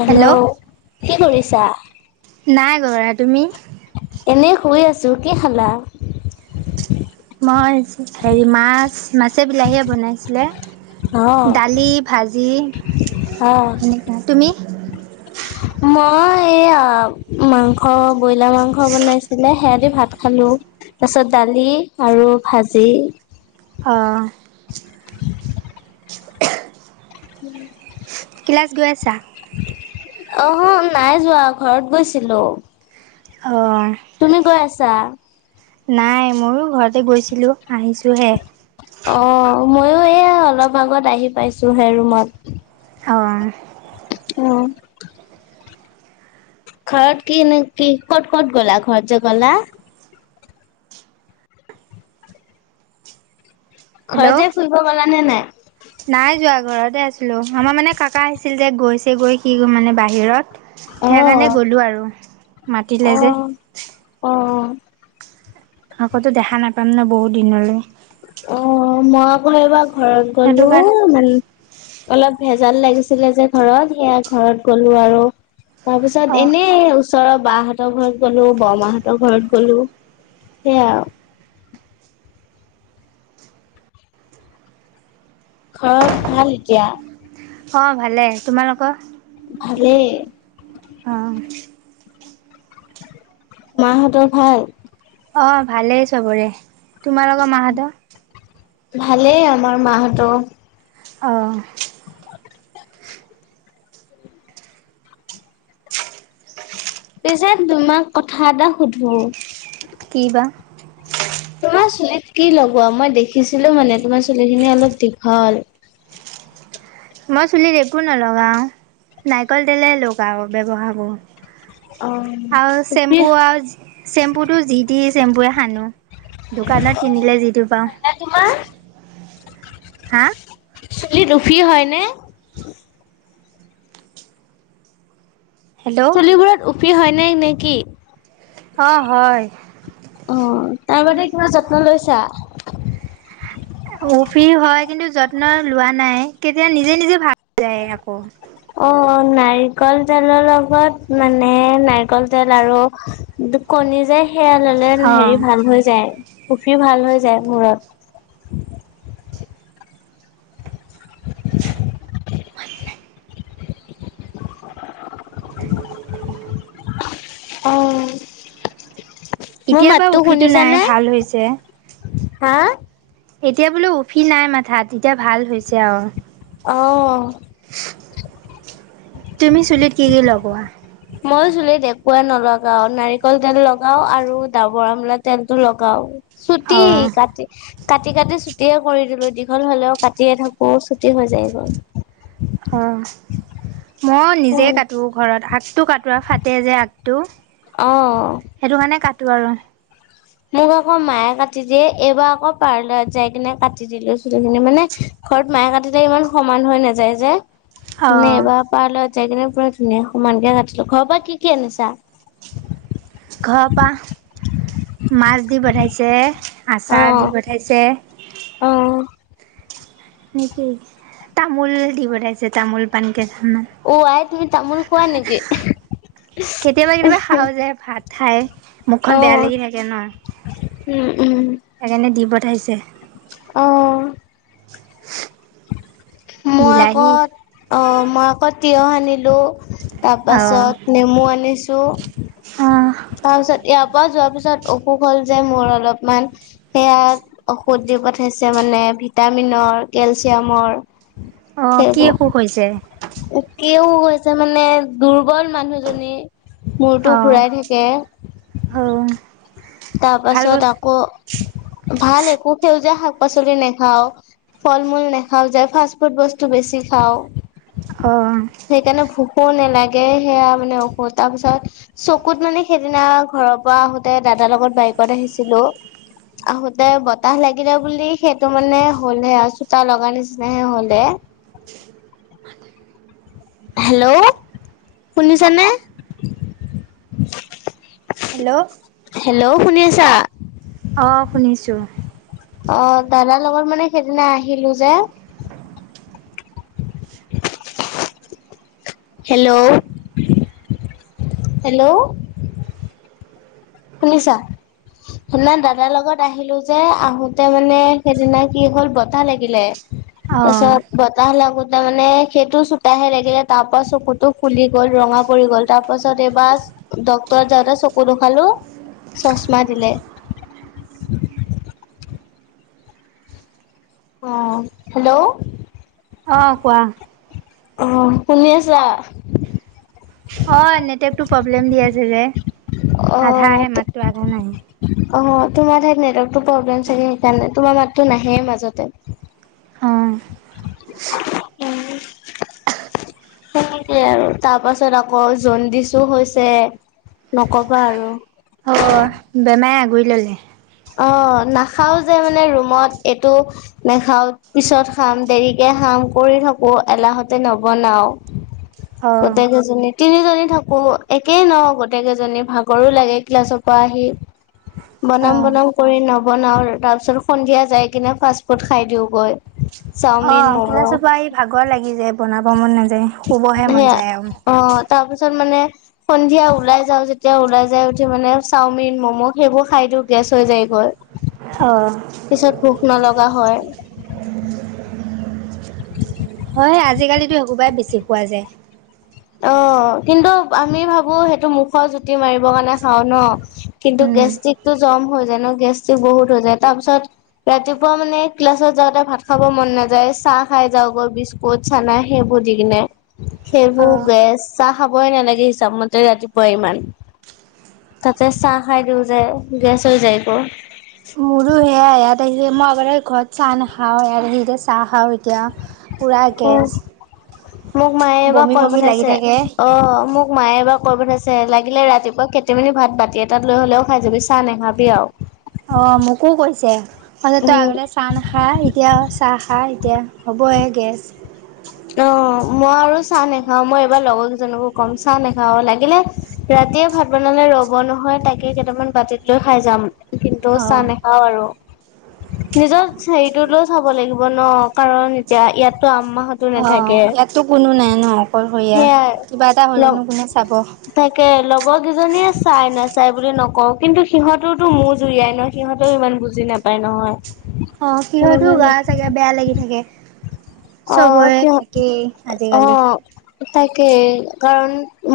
Hello কি কৰিছা নাই কৰা তুমি এনেই শুই আছোঁ কি খালা মই হেৰি মাছ মাছে বিলাহীয়ে বনাইছিলে অ', দালি ভাজি অ'। সেনেকুৱা তুমি মই এই মাংস ব্ৰইলাৰ মাংস বনাইছিলে হেয়াতি ভাত খালো তাৰপিছত দালি আৰু ভাজি অহ উম ক্লাচ গৈ আছা অ নাই যোৱা ঘৰত গৈছিলো। অঁ তুমি গৈ আছা? নাই ময়ো ঘৰতে গৈছিলো আহিছোঁহে। অ ময়ো এয়া অলপ আগত আহি পাইছোহে ৰুমত। অঁ আহ ঘৰত কি নে কি ক'ত কত গলা ঘৰত যে গলা? ঘৰ হেল্ল' যে ফুৰিব গলা নে নাই? নাই যোৱা ঘৰতে আছিলো, আমাৰ মানে কাকা আহিছিল যে গৈছে গৈ কি মানে বাহিৰত। সেইকাৰণে গ'লো আৰু অ', মাতিলে যে অ', অ'। আকৌতো দেখা নাপাম ন বহুত দিনলৈ। অ মই আকৌ এইবাৰ ঘৰত সেইটো গলো কাৰণে মানে। অলপ ভেজাল লাগিছিলে যে ঘৰত সেয়া ঘৰত গলো আৰু। তাৰ পিছত অঁ এনে ওচৰৰ বাহঁতৰ ঘৰত গলো বৰমাহঁতৰ ঘৰত গলো সেইয়াই আৰু। [unintelligible] ঘৰত ভাল্ এতিয়া? অ ভালে তোমালোকৰ? ভালে অ মাহঁতৰ ভাল? অ ভালেই চবৰে। তোমাৰ লগ মাহঁত? ভালেই আমাৰ মাহঁত। অ', পিছে তোমাক কথা এটা সুধো? কি বা? তোমাৰ চুলিত কি লগোৱা মই দেখিছিলো মানে তোমাৰ চুলিখিনি অলপ দীঘল? মই চুলিত একো নলগাও, নাৰিকল তেলে লগাও ব্যৱহাৰ কৰোঁ। আৰু অ' উফি চেম্পু হয় আৰু যি, চেম্পুটো যি দি চেম্পুয়ে সানো। দোকানত কিনিলে যিটো পাওঁ। নে তোমাৰ হা? চুলিত উফি হয় নে? হেল্ল'? চুলিবোৰত উফি হয়নে, নে কি? অ', হয়, অ', তাৰ বাবে কিবা যত্ন লৈছা? এ উফি হয় কিন্তু যত্ন লোৱা নাই, তেতিয়া নিজে নিজে ভাল হৈ যায় আকৌ। অ', নাৰিকল তেলৰ লগত, মানে নাৰিকল তেল আৰু কণী যে সেয়া ল'লে অ', হেৰি ভাল হৈ যায়। উফি ভাল হৈ যায় মূৰত। [inaudible] অ', মোৰ এতিয়াটো মাতটো উফিটো নাই শুনিছানে? ভাল হৈছে। হা? এতিয়া বোলো উফি নাই মাথাাত, এতিয়া ভাল হৈছে আৰু। অ', তুমি চুলিত কি কি লগোৱা? ময়ো চুলিত একোৱে নলগাও নাৰিকল তেল লগাও আৰু ডাবৰ আমলা তেলটো লগাও। ছুটি অ'। কাটি কাটি কাটি চুটিয়ে কৰি দিলোঁ, দীঘল হলেও কাটিয়ে থাকোঁ ছুটি হৈ যায় [unintelligible] অ', মই নিজে অ', কাটো ঘৰত আগটো কটোৱা কাটে যে আগটো। অ'। সেইটো কাৰণে কাটো আৰু। মোক আকৌ মায়ে কাটি দিয়ে এইবাৰ আকৌ পাৰ্লাৰত যাই কিনে কাটি দিলে চুলিখিনি মানে, ঘৰত মাই সতি [unintelligible] ইমান সমান হৈ নাযায় যে অ', এবাৰ পা লৈ, জাই কিনে পুৰা ধুনীয়া সমানকে কাটিলো, ঘৰৰ পৰা কি কি আনিছা? ঘৰৰ পৰা মাছ দি পঠাইছে, আচাৰ অ', দি পঠাইছে। অ', নেকি, তামোল দি পঠাইছে তামোল পান। কেতিয়াবা অ' আই তুমি তামোল খোৱা নেকি? কেতিয়াবা খাওঁ যায় ভাত। খাই। মুখখন বেয়া অ', লাগি থাকে ন, উম, উম, সেইকাৰণে দি পঠাইছে। [inaudible] অ', মই আকৌ বিলাহী অ, মই আকৌ তিয়হ আনিলো। অ', তাৰপাছত নেমু আনিছোঁ। অ', তাৰপিছত ইয়াৰ পৰা যোৱাৰ পিছত অসুখ হ'ল যে মোৰ অলপমান সেয়া ঔখধ দি পঠাইছে মানে ভিটামিনৰ কেলচিয়ামৰ। অ, কি অসুখ হৈছে? কি হৈছে মানে দুৰ্বল মানুহজনী মূৰতো অ', ঘুৰাই থাকে। এ অ', তাৰ ভাল পাছত বস্তু আকৌ ভাল একো সেউজীয়া শাক পাচলি নাখাও। ফল মূল নেখাও যে, ফাষ্ট ফুড বস্তু বেছি খাওঁ। অহ সেইকাৰণে ভোকো নালাগে সেয়া মানে অসুখ, তাৰপিছত চকুত মানে সেইদিনা ঘৰত ত পৰা আহোতে দাদাৰ লগত বাইকত আহিছিলো আহোতে বতাহ লাগিলে বুলি সেইটো মানে হ'লহে আৰু চোতা লগাৰ নিচিনাহে হ'লে [inaudible] হেল্ল' শুনিছানে? হেল্ল' হেল্ল' শুনিছা? আহ, শুনিছো। অ, দাদাৰ লগত মানে সেইদিনা আহিলো যে, হেল্ল', হেল্ল', শুনিছা? শুনা, দাদাৰ লগত আহিলো যে আহোতে মানে সেইদিনা কি হ'ল বতাহ লাগিলে। তাৰ অ', পিছত বতাহ লাগোতোৰ মানে সেইটো চোতাহে লাগিলে তাৰ পৰা চকুতটো ফুলি গ'ল ৰঙা ৰঙা পৰি গ'ল তাৰ পাছত এইবাৰ ডক্তৰত যাওঁতে চকু দেখালো চশমা দিলে। অ' হেল্ল' অ' কোৱা? আহ, শুনি আছা। অ' নেটৱৰ্কটো প্ৰব্লেম দি আছে যে আধা অ', আহে মাতো আধা নাই অ' তোমাৰ ঠাইত নেটৱৰ্কটো প্ৰব্লেম চাগে সেইকাৰণে তোমাৰ মাতটো নাহে মাজতে অ', উম, সেনেকে আৰু তাৰ পাছত আকৌ জণ্ডিছো হৈছে। নকবা আৰু অ' বেমাৰে আগুৰি ললে অ' নাখাও যে মানে ৰুমত এইটো নাখাওঁ, পিছত খাম দেৰিকে খাম কাম কৰি থাকো এলাহতে নবনাও অ', গোটেই কেইজনী তিনিজনী থাকো একেই ন গোটেই কেইজনী ভাগৰো লাগে ক্লাছৰ পৰা আহি বনাম বনাম অ'। কৰি নবনাওঁ তাৰ পিছত সন্ধিয়া যাই কিনে ফাষ্ট ফুড খাই দিওঁগৈ চাওমিন অ' ক্লাছ ম'ম' পৰা আহি ভাগৰ লাগি যায় বনাব মন নাযায় শুবহে মন যায় আৰু তাৰ পিছত মানে সন্ধিয়া ওলাই যাওঁ যেতিয়া ওলাই যাই উঠি মানে চাওমিন ম'ম' সেইবোৰ খাই এইটো গেছ হৈ যায় গৈ অহ নলগা হয় [unintelligible] হয় আজিকালিতো এই সোবাই বেছি পোৱা যায়। অ' কিন্তু আমি ভাবো সেইটো মুখৰ জুতি মাৰিব কাৰণে খাওঁ ন কিন্তু উম, গেষ্টিক টো জাম হৈ যায় ন গেছ বহুত হৈ যায় তাৰ পিছত ৰাতিপুৱা মানে ক্লাছত যাওঁতে ভাত খাব মন নাই। নাযায় চাহ খাই যাওঁ গৈ বিস্কুট চানা সেইবোৰ দি কিনে সেইবোৰ অ'। গেছ চাহ খাবই নালাগে হিচাপ মতে ৰাতিপুৱাই ইমান। তাতে চাহ খাই দিওঁ যে গেছ হৈ যায় আকৌ মোৰো সেয়া ইয়াত আহি মই আগ ঘৰত চাহ নাখাওঁ। ইয়াত আহি এতিয়া চাহ খাওঁ এতিয়া। পুৰা উম গেছ মোক মায়ে এবাৰ বমি কৈ বমি লাগি পঠাইছে থাকে অ' মোক। মায়ে এবাৰ কৈ পঠাইছে লাগিলে ৰাতিপুৱা কেটি মান ভাত বাতি এটাত লৈ হ'লেও খাই যাবি চাহ নাখাবি আৰু অ' মোকো কৈছে অ' তই উম, আগলৈ চাহ নাখাই এতিয়া চাহ খাহ এতিয়া হ'বহে গৈ অ মই আৰু চাহ নাখাও মই এইবাৰ লগৰ কেইজনকো কম চাহ নাখাওঁ লাগিলে ৰাতিয়ে ভাত বনালে ৰব নহয় তাকে কেইটামান বাতিত লৈ খাই যাম কিন্তু চাহ অ', নাখাওঁ আৰু। নিজৰ হেৰিটোলৈ চাব লাগিব ন কাৰণ এতিয়া ইয়াত ত আম্মাহত টো অ', নাথাকে। ইয়াততো কোনো নাই ন অকলশৰীয়া সেইয়াই কিবা এটা লগ হ'লেনো কোনে চাব থাকে লগ মইকেইজনীয়ে চাই নাচাই বুলি নকওঁ কিন্তু সিহঁতওতো মোৰ জুৰিয়াই নহ সিহঁতেও ইমান বুজি নাপ তাই নহয়। অ সিহতো গা চাগে বেয়া লাগি থাকে। অ', চবৰে এ থাকেই আজিকালি। তাকে কাৰণ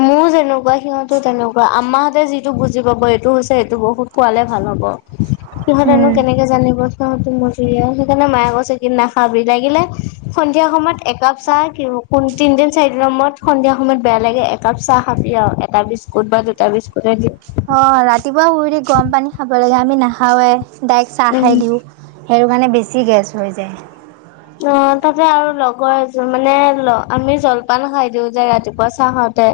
মোৰ যেনেকুৱা সিহঁতো তেনেকুৱা আম্মাহতে যিটো বুজি পাব এই টো হৈছে এটো ঔষধ খোৱালে ভাল হব, সিহঁতেনো উম কেনেকে জানিব। গ মজুৰি সেইকাৰণে মায়ে কচে নাখাবি লাগিলে সন্ধিয়া সময়ত একাপ চাহ কি হ ক তিনদিন চাৰি দিনৰ ময়ৰত সন্ধিয়া সময়ত বেয়া লাগে একাপ চাহ খাবি আৰু এটা বিস্কুট স্কুট বা দুটা বিস্কুট দিয়ে। অ' ৰাতিপুৱা শুই উঠি গৰম পানী খাব লাগে আমি নাখাওে ডাইৰেক্ট চাহ উম খাই দিওঁ। সেইটো কাৰণে বেছি গেছ হৈ যায়। অ' তাতে আৰু লগৰ এ মানে আমি জলপান খাই দিওঁ যে ৰাতিপুৱা চাহ খাওঁতে।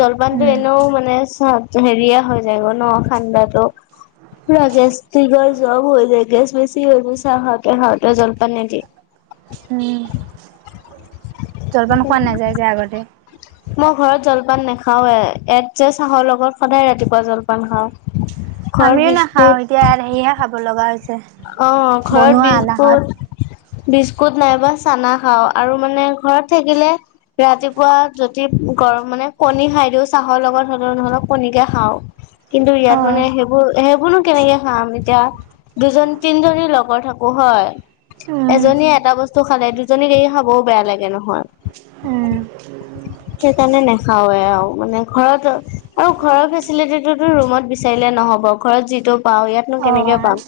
জলপানতটো উম এনেও মানে চ হেৰিয়া হৈ যায় গ ন ঠাণ্ডাটো। পুৰা গেছট্ৰিক আৰু জ্বৰ হৈ যায় গেছ বেছি হৈ যায় চাহ খাওঁতে খাওঁতে জলপান নি দিয়ে উম [unintelligible] জলপান খোৱা নাযায় যোয় আগতে। মই ঘৰত জলপান নাখাৱে এট যে চাহৰ লগত সদায় ৰাতিপুৱা জলপান খাওঁ। ঘৰত আমিও নাখাও বিস্কুট এতিয়া ইয়াত আহিয়ে খাব লগা হৈছ অ ঘৰত বিজবুৰ বিস্কুত নাইবা চানা খাও আৰু মানে ঘৰত থাকিলে ৰাতিপুৱা যদি গৰম মানে কণী খাই দিও চাহৰ লগত হলেও নহলেও কণীকে খাওঁ। কিন্তু ইয়াত মানে অ', সেইবোৰ সেইবোৰনো কেনেকে খাম এতিয়া। দুজন তিনিজনী লগৰ থাকো হয়। উম, এজনীয়ে এটা বস্তু খালে দুজনীক এৰি খাবও বেয়া লাগে নহয়। উ। সেইকাৰণে নেখাওঁৱে আৰু মানে ঘৰত আৰু ঘৰৰ ফেচিলিটিটোতো ৰুমত বিচাৰ ৰিলে নহ'ব ঘৰত যিটো পাওঁ ইয়াতনো কেনেকে অ', পাম।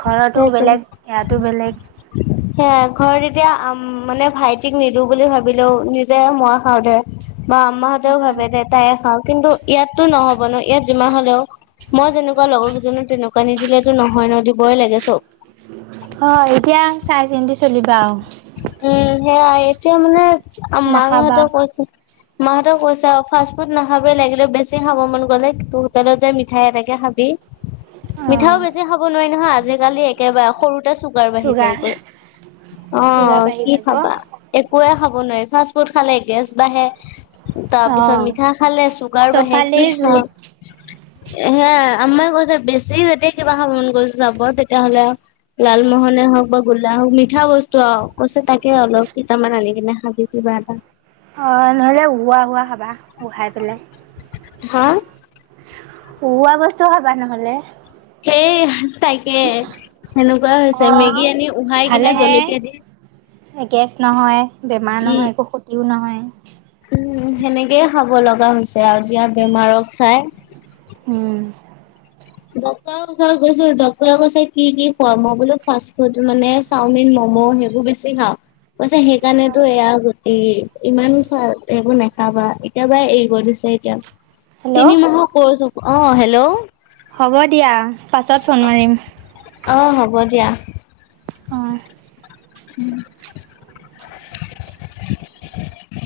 ঘৰতো বেলেগ ইয়াতো বেলেগ সেয়াই। ঘৰত এতিয়া আম, মানে ভাইটিক নিদো বুলি ভাবিলেও নিজে মই খাওঁ দে। বা আম্মাহঁতেও উম, ভাবে যে তায়ে খাওঁ কিন্তু ইয়াতো নহ'ব ন', ইয়াত যিমান হ'লেও মই যেনেকুৱা লগৰ কেইজনো তেনেকুৱা নিদিলেতো নহয় ন' দিবই লাগে চব। অ', এতিয়া চাই চিন্তি চলিবা আৰু। উম, সেয়াই এতিয়া মানে নাখাবা মাহঁতেও কৈছে মাহঁতক কৈছে ফাষ্ট ফুড নাখাবি লাগিলে বেছি খাব মন গ'লে হোটেলত যায় মিঠাই এটকে খা বি মিঠাও অ', বেছি খাব নোৱাৰি নহয় আজিকালি একেবাৰে, সৰুতে চুপ গাৰ বাঢ়ি যায় চুগাৰ গৈ চুগাৰ অ', বাঢ়ি কি যাব খাবা একোৱে খাব নাই, ফাষ্ট ফুড খালে গেছ বাঢ়ে। তাৰপিছত অ', মিঠা খালে চুগাৰ বাঢ়ে, কি চবফালেই খাম? জুত এ সে আমাৰ কৈছে বেছি যেতিয়া কিবা খাদ গ যাব তেতিয়াহ'লে লালমোহন এ হওঁক বা গোল্লা হওঁক, মিঠা বস্ টো আও কৈছে তাকে অলপ, কেইটামান আনি কিনে খাবি কিবা এটা। এ উৱা, হোৱা খাবা, উহাই পেলাই। হা? উহোৱা বস্তু খাবা নহ'লে। সেই তাকে সেনেকুৱাই হৈছে, অ', মেগী আনি উহাই কিনে জলকীয়া দি এ গেছ নহয়, বেমাৰ উম, নহয়, একো ক্ষতিও নহয়। উম, সেনেকেই খাব লগা হৈছে আৰু যিয়া বেমাৰক চাই। উম, ডক্টৰৰ ওচৰত গৈছোঁ, ডক্টৰে কৈছে কি কি খোৱা? মই বোলো ফাষ্ট ফুড মানে চাওমিন ম'ম মম' সেইবোৰ বেছি খাওঁ। পিছে সেইকাৰণেতো এয়া গতি ইমান চ সেইবোৰ নাখাবা এতিয়াবাই এৰিব দিছে। এতিয়া হেল্ল' তিনি মাহৰ ক চ অ হেল্ল', হ'ব দিয়া পাছত ফোন মাৰিম। অঁ হ'ব দিয়া অ'। উম। [inaudible]